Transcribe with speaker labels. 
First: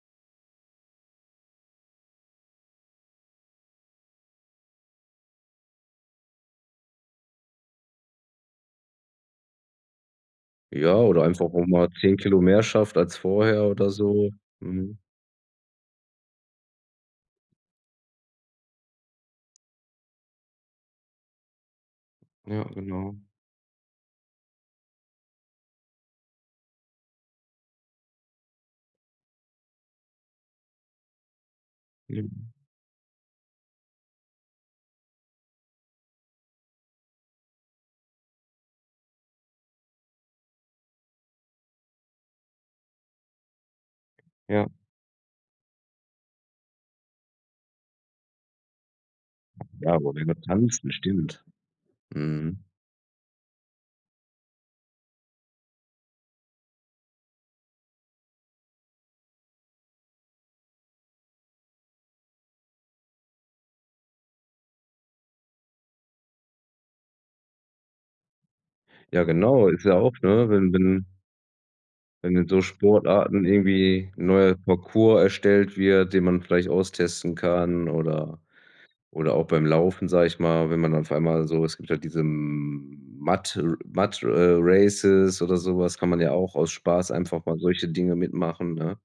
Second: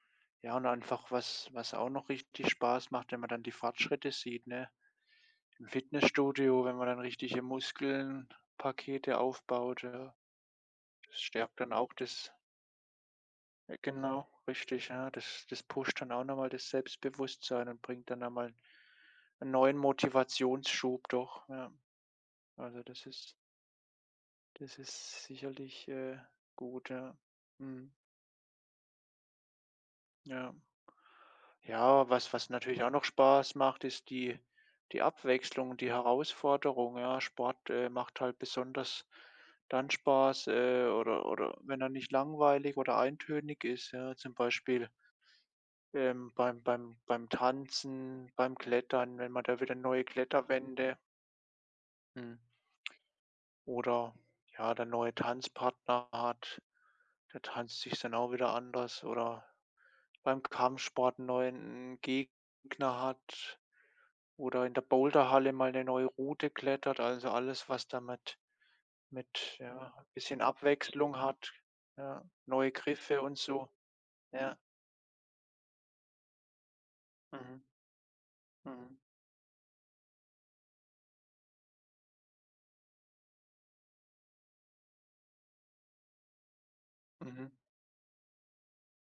Speaker 1: Ja, und einfach was was auch noch richtig Spaß macht, wenn man dann die Fortschritte sieht, ne? Im Fitnessstudio, wenn man dann richtige Muskelpakete aufbaut, ja?
Speaker 2: Ja,
Speaker 1: Das
Speaker 2: oder einfach
Speaker 1: stärkt
Speaker 2: auch
Speaker 1: dann
Speaker 2: mal
Speaker 1: auch
Speaker 2: zehn
Speaker 1: das
Speaker 2: Kilo mehr schafft als vorher
Speaker 1: Äh,
Speaker 2: oder
Speaker 1: genau,
Speaker 2: so,
Speaker 1: richtig.
Speaker 2: mhm.
Speaker 1: Ja, das das pusht dann auch noch mal das Selbstbewusstsein und bringt dann einmal 'n neuen Motivationsschub doch, ja.
Speaker 2: Ja,
Speaker 1: Also, das
Speaker 2: genau.
Speaker 1: ist das ist sicherlich, äh, gut, ja. Mhm. Ja. Ja, was was
Speaker 2: Mhm.
Speaker 1: natürlich auch noch Spaß macht, ist die die Abwechslung, die Herausforderung, ja? Sport, äh, macht halt besonders dann Spaß, äh oder oder wenn er nicht langweilig oder eintönig ist, ja, zum
Speaker 2: Ja.
Speaker 1: Beispiel ähm, beim beim beim Tanzen, beim Klettern, wenn man da wieder
Speaker 2: Ja,
Speaker 1: neue
Speaker 2: oder beim Tanzen
Speaker 1: Kletterwände
Speaker 2: stimmt.
Speaker 1: Mhm.
Speaker 2: Mhm.
Speaker 1: Oder, ja, der neue Tanzpartner hat da tanzt sich es dann auch wieder anders. Oder beim Kampfsport neuen 'n Gegner hat oder in der Boulderhalle mal 'ne neue Route klettert. Also, alles, was damit
Speaker 2: Ja
Speaker 1: mit
Speaker 2: genau, ist
Speaker 1: ja,
Speaker 2: ja auch,
Speaker 1: bisschen
Speaker 2: ne, wenn wenn
Speaker 1: Abwechslung hat, ja,
Speaker 2: wenn in so
Speaker 1: neue Griffe und
Speaker 2: Sportarten
Speaker 1: so,
Speaker 2: irgendwie 'n neuer
Speaker 1: ja.
Speaker 2: Parcours erstellt wird, den man vielleicht austesten
Speaker 1: Mhm.
Speaker 2: kann oder
Speaker 1: Mhm.
Speaker 2: oder auch beim Laufen, sage ich mal, wenn man auf einmal so es gibt halt diese M Mud äh, Mud äh, Races oder so was. Kann man ja auch aus Spaß einfach
Speaker 1: Mhm.
Speaker 2: mal solche Dinge mitmachen, ne?